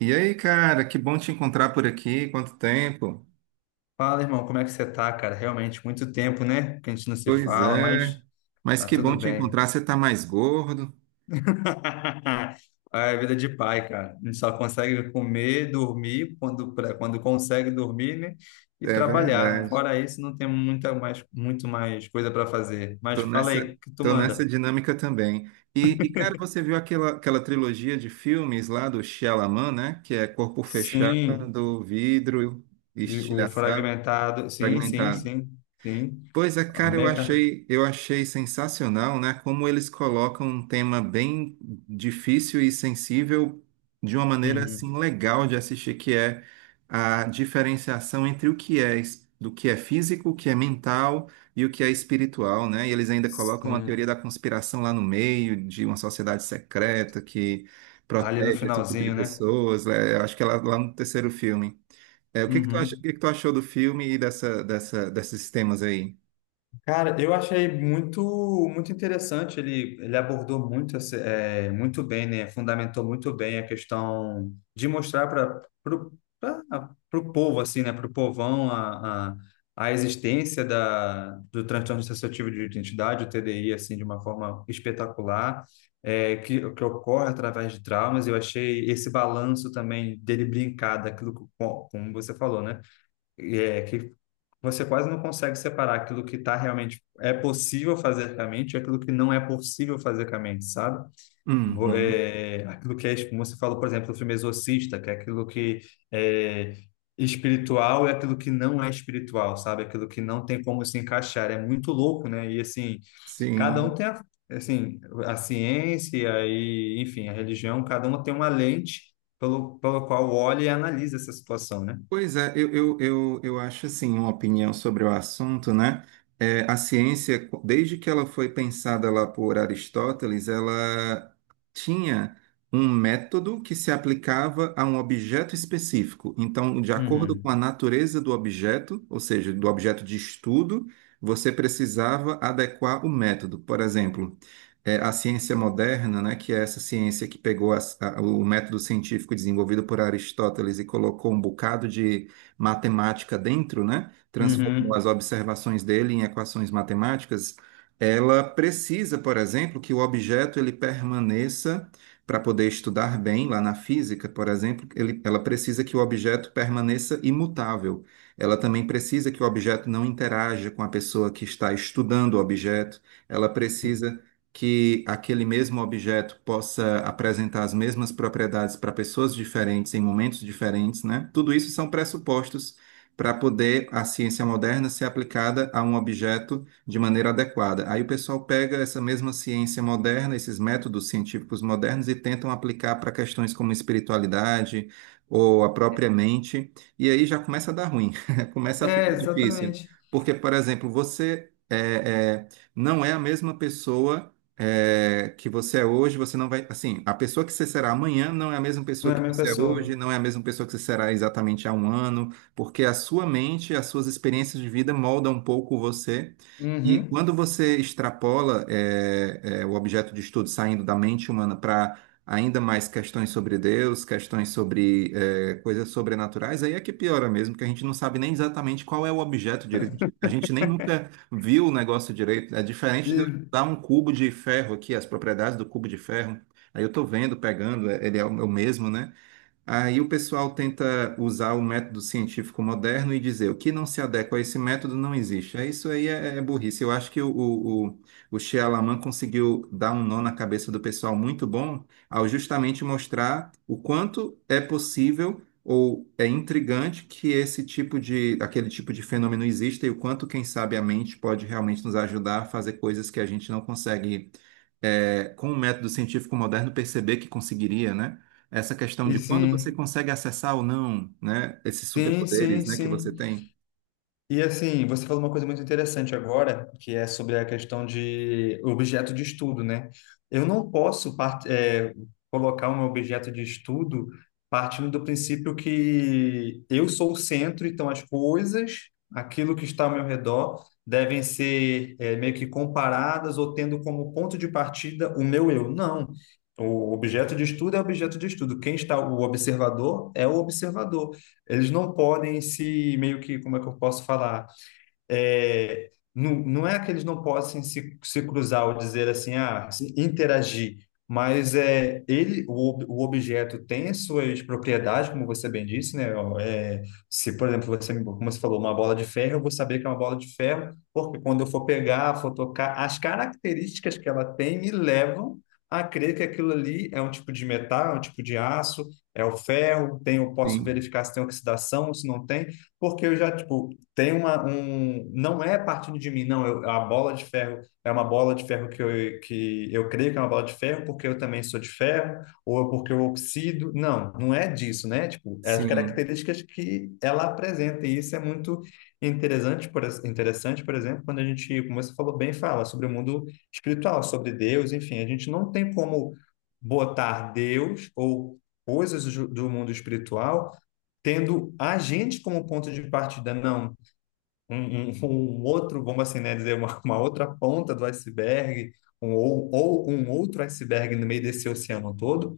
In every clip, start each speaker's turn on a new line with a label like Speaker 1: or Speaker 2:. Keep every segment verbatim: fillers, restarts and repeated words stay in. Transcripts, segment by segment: Speaker 1: E aí, cara, que bom te encontrar por aqui. Quanto tempo?
Speaker 2: Fala, irmão, como é que você tá, cara? Realmente, muito tempo, né? Que a gente não se
Speaker 1: Pois
Speaker 2: fala,
Speaker 1: é.
Speaker 2: mas
Speaker 1: Mas
Speaker 2: tá
Speaker 1: que bom
Speaker 2: tudo
Speaker 1: te
Speaker 2: bem.
Speaker 1: encontrar. Você tá mais gordo.
Speaker 2: É vida de pai, cara. A gente só consegue comer, dormir, quando, quando consegue dormir, né? E
Speaker 1: É
Speaker 2: trabalhar.
Speaker 1: verdade.
Speaker 2: Fora isso, não tem muita mais, muito mais coisa para fazer. Mas
Speaker 1: Tô
Speaker 2: fala aí,
Speaker 1: nessa,
Speaker 2: o que tu
Speaker 1: tô nessa
Speaker 2: manda?
Speaker 1: dinâmica também. E, e, cara, você viu aquela, aquela trilogia de filmes lá do Shyamalan, né? Que é Corpo
Speaker 2: Sim,
Speaker 1: Fechado, Vidro,
Speaker 2: e o
Speaker 1: Estilhaçado,
Speaker 2: fragmentado. Sim, sim,
Speaker 1: Fragmentado.
Speaker 2: sim, sim.
Speaker 1: Pois é,
Speaker 2: A
Speaker 1: cara, eu
Speaker 2: Meca.
Speaker 1: achei, eu achei sensacional, né? Como eles colocam um tema bem difícil e sensível de uma maneira
Speaker 2: Uhum.
Speaker 1: assim legal de assistir, que é a diferenciação entre o que é es- do que é físico, o que é mental e o que é espiritual, né? E eles ainda colocam a
Speaker 2: Sim.
Speaker 1: teoria da conspiração lá no meio, de uma sociedade secreta que
Speaker 2: Ali no
Speaker 1: protege esse tipo de
Speaker 2: finalzinho, né?
Speaker 1: pessoas, né? Eu acho que é lá, lá no terceiro filme. É, o que que tu acha, o
Speaker 2: Uhum.
Speaker 1: que que tu achou do filme e dessa, dessa, desses temas aí?
Speaker 2: Cara, eu achei muito muito interessante. Ele, ele abordou muito, esse- é, muito bem, né? Fundamentou muito bem a questão de mostrar para o povo, assim, né? Para o povão a, a, a existência da, do transtorno dissociativo de identidade, o T D I, assim, de uma forma espetacular, é, que, que ocorre através de traumas. Eu achei esse balanço também dele brincar daquilo, que- como você falou, né? Você quase não consegue separar aquilo que tá realmente é possível fazer com a mente e aquilo que não é possível fazer com a mente, sabe? Vo-
Speaker 1: Uhum,
Speaker 2: É, aquilo que é, como você falou, por exemplo, do filme Exorcista, que é aquilo que é espiritual e aquilo que não é espiritual, sabe? Aquilo que não tem como se encaixar. É muito louco, né? E assim, cada um
Speaker 1: sim.
Speaker 2: tem a, assim, a ciência e, enfim, a religião, cada uma tem uma lente pelo, pelo qual olha e analisa essa situação, né?
Speaker 1: Pois é, eu, eu, eu, eu acho assim, uma opinião sobre o assunto, né? É, a ciência, desde que ela foi pensada lá por Aristóteles, ela tinha um método que se aplicava a um objeto específico. Então, de acordo com
Speaker 2: Uhum.
Speaker 1: a natureza do objeto, ou seja, do objeto de estudo, você precisava adequar o método. Por exemplo, é, a ciência moderna, né, que é essa ciência que pegou as- a- o método científico desenvolvido por Aristóteles e colocou um bocado de matemática dentro, né, transformou as
Speaker 2: Uhum.
Speaker 1: observações dele em equações matemáticas, ela precisa, por exemplo, que o objeto ele permaneça para poder estudar bem lá na física, por exemplo, ele- ela precisa que o objeto permaneça imutável. Ela também precisa que o objeto não interaja com a pessoa que está estudando o objeto. Ela precisa que aquele mesmo objeto possa apresentar as mesmas propriedades para pessoas diferentes em momentos diferentes, né? Tudo isso são pressupostos para poder a ciência moderna ser aplicada a um objeto de maneira adequada. Aí o pessoal pega essa mesma ciência moderna, esses métodos científicos modernos e tentam aplicar para questões como espiritualidade ou a própria mente, e aí já começa a dar ruim, começa a
Speaker 2: É,
Speaker 1: ficar difícil.
Speaker 2: exatamente.
Speaker 1: Porque, por exemplo, você é, é, não é a mesma pessoa é, que você é hoje, você não vai. Assim, a pessoa que você será amanhã não é a mesma
Speaker 2: Não
Speaker 1: pessoa
Speaker 2: é a
Speaker 1: que
Speaker 2: mesma
Speaker 1: você é hoje,
Speaker 2: pessoa.
Speaker 1: não é a mesma pessoa que você será exatamente há um ano, porque a sua mente, as suas experiências de vida moldam um pouco você. E
Speaker 2: Uhum.
Speaker 1: quando você extrapola é, é, o objeto de estudo saindo da mente humana para ainda mais questões sobre Deus, questões sobre é, coisas sobrenaturais, aí é que piora mesmo, que a gente não sabe nem exatamente qual é o objeto direito, a gente a gente nem nunca viu o negócio direito. É diferente
Speaker 2: E,
Speaker 1: tá um cubo de ferro aqui, as propriedades do cubo de ferro. Aí eu tô vendo, pegando, ele é o é o mesmo, né? Aí o pessoal tenta usar o método científico moderno e dizer o que não se adequa a esse método não existe. É, isso aí é, é burrice. Eu acho que o, o, o o Shyamalan conseguiu dar um nó na cabeça do pessoal muito bom ao justamente mostrar o quanto é possível ou é intrigante que esse tipo de, aquele tipo de fenômeno exista e o quanto, quem sabe, a mente pode realmente nos ajudar a fazer coisas que a gente não consegue, é, com o método científico moderno, perceber que conseguiria, né? Essa questão
Speaker 2: e
Speaker 1: de quando você
Speaker 2: sim.
Speaker 1: consegue acessar ou não, né? Esses
Speaker 2: Sim,
Speaker 1: superpoderes,
Speaker 2: sim,
Speaker 1: né, que você
Speaker 2: sim.
Speaker 1: tem.
Speaker 2: E assim, você falou uma coisa muito interessante agora, que é sobre a questão de objeto de estudo, né? Eu não posso part- eh, colocar um objeto de estudo partindo do princípio que eu sou o centro, então as coisas, aquilo que está ao meu redor, devem ser eh, meio que comparadas ou tendo como ponto de partida o meu eu. Não. O objeto de estudo é objeto de estudo. Quem está, o observador é o observador, eles não podem se meio que, como é que eu posso falar? É, não, não é que eles não possam se, se cruzar ou dizer assim, ah, se interagir, mas é, ele, o, ob- o objeto tem as suas propriedades, como você bem disse, né? Ó, é, se, por exemplo, você, como você falou, uma bola de ferro, eu vou saber que é uma bola de ferro, porque quando eu for pegar, for tocar, as características que ela tem me levam a crer que aquilo ali é um tipo de metal, é um tipo de aço, é o ferro, tem, eu posso
Speaker 1: Sim,
Speaker 2: verificar se tem oxidação, se não tem, porque eu já, tipo, tem uma, um, não é partindo de mim, não. Eu, a bola de ferro é uma bola de ferro que eu, que eu creio que é uma bola de ferro porque eu também sou de ferro, ou é porque eu oxido. Não, não é disso, né? Tipo, é as
Speaker 1: sim,
Speaker 2: características que ela apresenta. E isso é muito interessante, por, ex- interessante, por exemplo, quando a gente, como você falou bem, fala sobre o mundo espiritual, sobre Deus, enfim. A gente não tem como botar Deus ou coisas do do mundo espiritual tendo a gente como ponto de partida. Não, um, um- um outro, vamos assim, né, dizer, uma, uma outra ponta do iceberg, um, ou, ou um outro iceberg no meio desse oceano todo.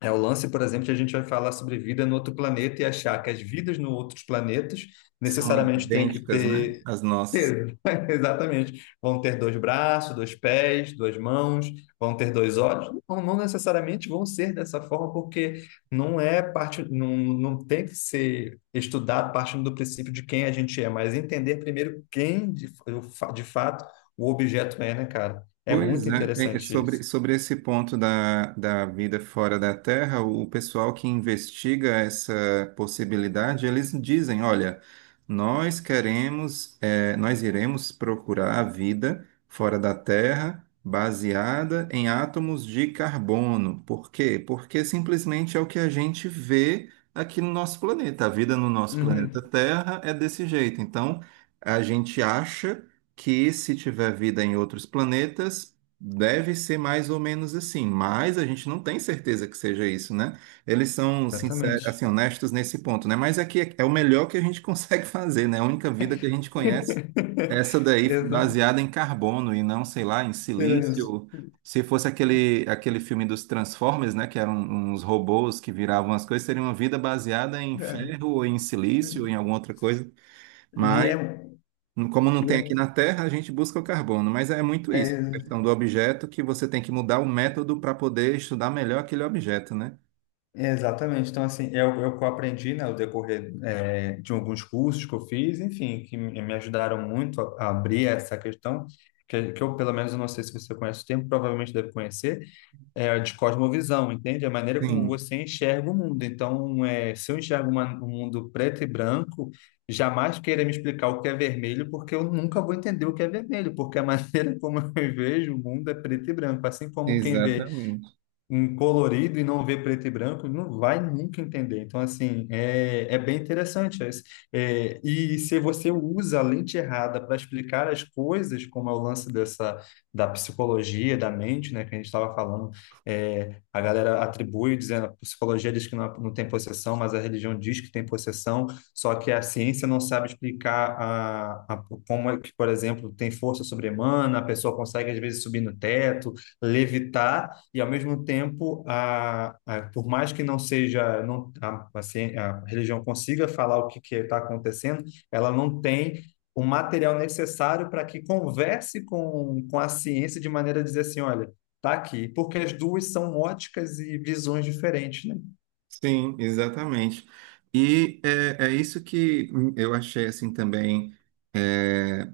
Speaker 2: É o lance, por exemplo, que a gente vai falar sobre vida no outro planeta e achar que as vidas no outros planetas
Speaker 1: são
Speaker 2: necessariamente têm que
Speaker 1: idênticas, né?
Speaker 2: ter
Speaker 1: As nossas.
Speaker 2: Ex- Exatamente. Vão ter dois braços, dois pés, duas mãos, vão ter dois olhos. Não, não necessariamente vão ser dessa forma, porque não é parte, não, não tem que ser estudado partindo do princípio de quem a gente é, mas entender primeiro quem de, fa- de fato o objeto é, né, cara? É
Speaker 1: Pois
Speaker 2: muito
Speaker 1: é, é, é
Speaker 2: interessante isso.
Speaker 1: sobre, sobre esse ponto da, da vida fora da Terra, o o pessoal que investiga essa possibilidade, eles dizem, olha, nós queremos, é, nós iremos procurar a vida fora da Terra baseada em átomos de carbono. Por quê? Porque simplesmente é o que a gente vê aqui no nosso planeta. A vida no nosso planeta
Speaker 2: Uhum,
Speaker 1: Terra é desse jeito. Então, a gente acha que se tiver vida em outros planetas, deve ser mais ou menos assim, mas a gente não tem certeza que seja isso, né? Eles são sinceros, assim,
Speaker 2: exatamente.
Speaker 1: honestos nesse ponto, né? Mas aqui é é o melhor que a gente consegue fazer, né? A única vida que a gente conhece é essa daí
Speaker 2: Exato.
Speaker 1: baseada em carbono e não, sei lá, em
Speaker 2: Era isso.
Speaker 1: silício. Se fosse aquele, aquele filme dos Transformers, né, que eram uns robôs que viravam as coisas, seria uma vida baseada em
Speaker 2: É.
Speaker 1: ferro ou em silício ou em alguma outra coisa.
Speaker 2: E é,
Speaker 1: Mas como não
Speaker 2: e
Speaker 1: tem
Speaker 2: é,
Speaker 1: aqui na Terra, a gente busca o carbono, mas é muito isso, a
Speaker 2: é
Speaker 1: questão do objeto que você tem que mudar o método para poder estudar melhor aquele objeto, né?
Speaker 2: Exatamente. Então, assim, é o é o que eu aprendi, né, ao decorrer é, de alguns cursos que eu fiz, enfim, que me me ajudaram muito a, a abrir essa questão, que, que eu, pelo menos, eu não sei se você conhece o termo, provavelmente deve conhecer, é a de cosmovisão, entende? A maneira como
Speaker 1: Sim,
Speaker 2: você enxerga o mundo. Então, é, se eu enxergo uma- um mundo preto e branco, jamais queira me explicar o que é vermelho, porque eu nunca vou entender o que é vermelho, porque a maneira como eu vejo o mundo é preto e branco, assim como quem vê
Speaker 1: exatamente.
Speaker 2: em colorido e não ver preto e branco, não vai nunca entender. Então, assim, é, é bem interessante. É, é, e se você usa a lente errada para explicar as coisas, como é o lance dessa, da psicologia, da mente, né, que a gente estava falando, é, a galera atribui, dizendo, a psicologia diz que não, não tem possessão, mas a religião diz que tem possessão, só que a ciência não sabe explicar a, a, como é que, por exemplo, tem força sobre-humana, a pessoa consegue, às vezes, subir no teto, levitar, e ao mesmo tempo, a, a, por mais que não seja, não, a, a, ci- a religião consiga falar o que está acontecendo, ela não tem o material necessário para que converse com, com a ciência de maneira a dizer assim, olha, tá aqui, porque as duas são óticas e visões diferentes, né?
Speaker 1: Sim, exatamente. E é, é isso que hum, eu achei assim também eh,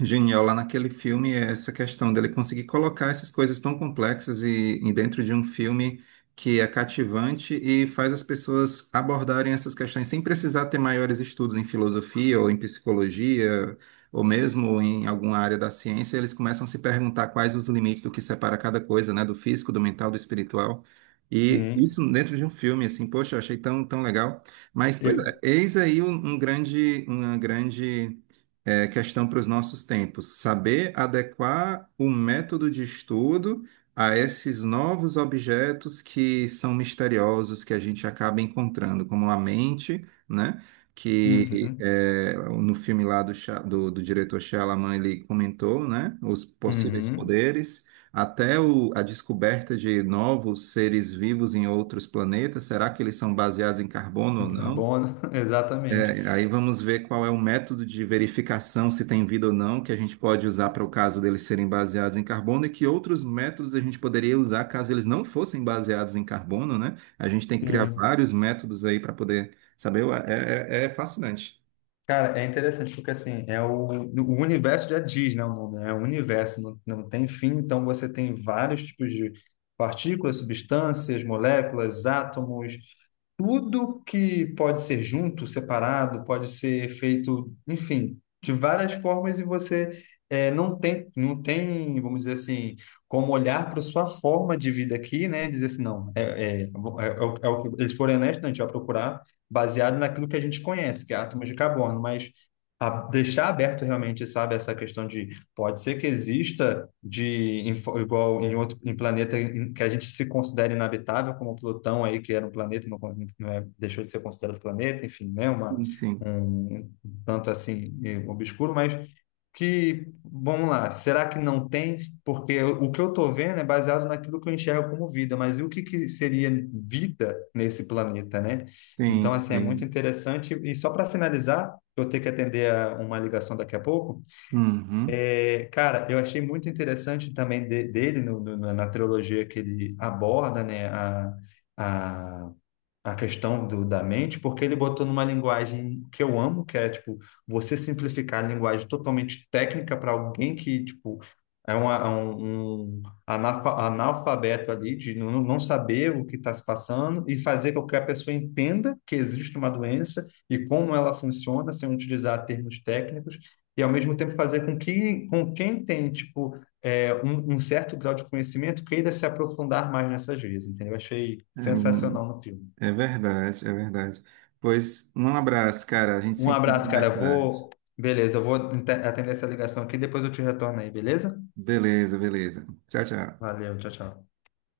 Speaker 1: genial lá naquele filme é essa questão dele conseguir colocar essas coisas tão complexas e, e dentro de um filme que é cativante e faz as pessoas abordarem essas questões sem precisar ter maiores estudos em filosofia ou em psicologia ou mesmo em alguma área da ciência, eles começam a se perguntar quais os limites do que separa cada coisa, né, do físico, do mental, do espiritual. E
Speaker 2: Sim.
Speaker 1: isso dentro de um filme, assim, poxa, eu achei tão, tão legal. Mas, pois é,
Speaker 2: E-
Speaker 1: eis aí um um grande, uma grande é questão para os nossos tempos. Saber adequar o método de estudo a esses novos objetos que são misteriosos, que a gente acaba encontrando, como a mente, né? Que
Speaker 2: Uhum,
Speaker 1: é, no filme lá do, Sha- do, do diretor Shyamalan ele comentou, né? Os possíveis
Speaker 2: uhum.
Speaker 1: poderes, até o- a descoberta de novos seres vivos em outros planetas. Será que eles são baseados em carbono ou não?
Speaker 2: Carbono, exatamente.
Speaker 1: É, aí vamos ver qual é o método de verificação, se tem vida ou não, que a gente pode usar para o caso deles serem baseados em carbono e que outros métodos a gente poderia usar caso eles não fossem baseados em carbono, né? A gente tem que criar vários métodos aí para poder saber. Ué, é, é- é fascinante.
Speaker 2: Cara, é interessante porque assim, é o, o universo já diz, né, o nome, né? É o universo, não, não tem fim, então você tem vários tipos de partículas, substâncias, moléculas, átomos, tudo que pode ser junto, separado, pode ser feito, enfim, de várias formas e você eh, não tem, não tem, vamos dizer assim, como olhar para sua forma de vida aqui, né? E dizer assim, não, é, é, é, o- é o é o que eles forem honestos, né, a gente vai procurar baseado naquilo que a gente conhece, que é átomos de carbono, mas a- deixar aberto realmente, sabe, essa questão de pode ser que exista de em fo- igual em outro em planeta em- que a gente se considere inabitável, como Plutão aí que era um planeta não, con- não é, deixou de ser considerado planeta, enfim, né, uma
Speaker 1: Sim, sim,
Speaker 2: um um tanto assim eh, obscuro, mas que vamos lá, será que não tem? Porque eu- o que eu estou vendo é baseado naquilo que eu enxergo como vida, mas e o que que seria vida nesse planeta, né?
Speaker 1: sim.
Speaker 2: Então assim é muito
Speaker 1: Sim.
Speaker 2: interessante e só para finalizar, eu tenho que atender a uma ligação daqui a pouco.
Speaker 1: Uhum.
Speaker 2: É, cara, eu achei muito interessante também de- dele no- no- na na trilogia que ele aborda, né, a, a a questão do, da mente, porque ele botou numa linguagem que eu amo, que é tipo você simplificar a linguagem totalmente técnica para alguém que tipo é, uma, é um, um analfa- analfabeto ali de não, não saber o que está se passando e fazer com que a pessoa entenda que existe uma doença e como ela funciona sem utilizar termos técnicos e ao mesmo tempo fazer com que com quem tem tipo é, um, um certo grau de conhecimento queira se aprofundar mais nessas vias, entendeu? Eu achei sensacional no filme.
Speaker 1: É, é verdade, é verdade. Pois um abraço, cara. A gente se
Speaker 2: Um
Speaker 1: encontra
Speaker 2: abraço, cara.
Speaker 1: mais
Speaker 2: Eu
Speaker 1: tarde.
Speaker 2: vou. Beleza, eu vou ente- atender essa ligação aqui, depois eu te retorno aí, beleza?
Speaker 1: Beleza, beleza. Tchau, tchau.
Speaker 2: Valeu, tchau, tchau.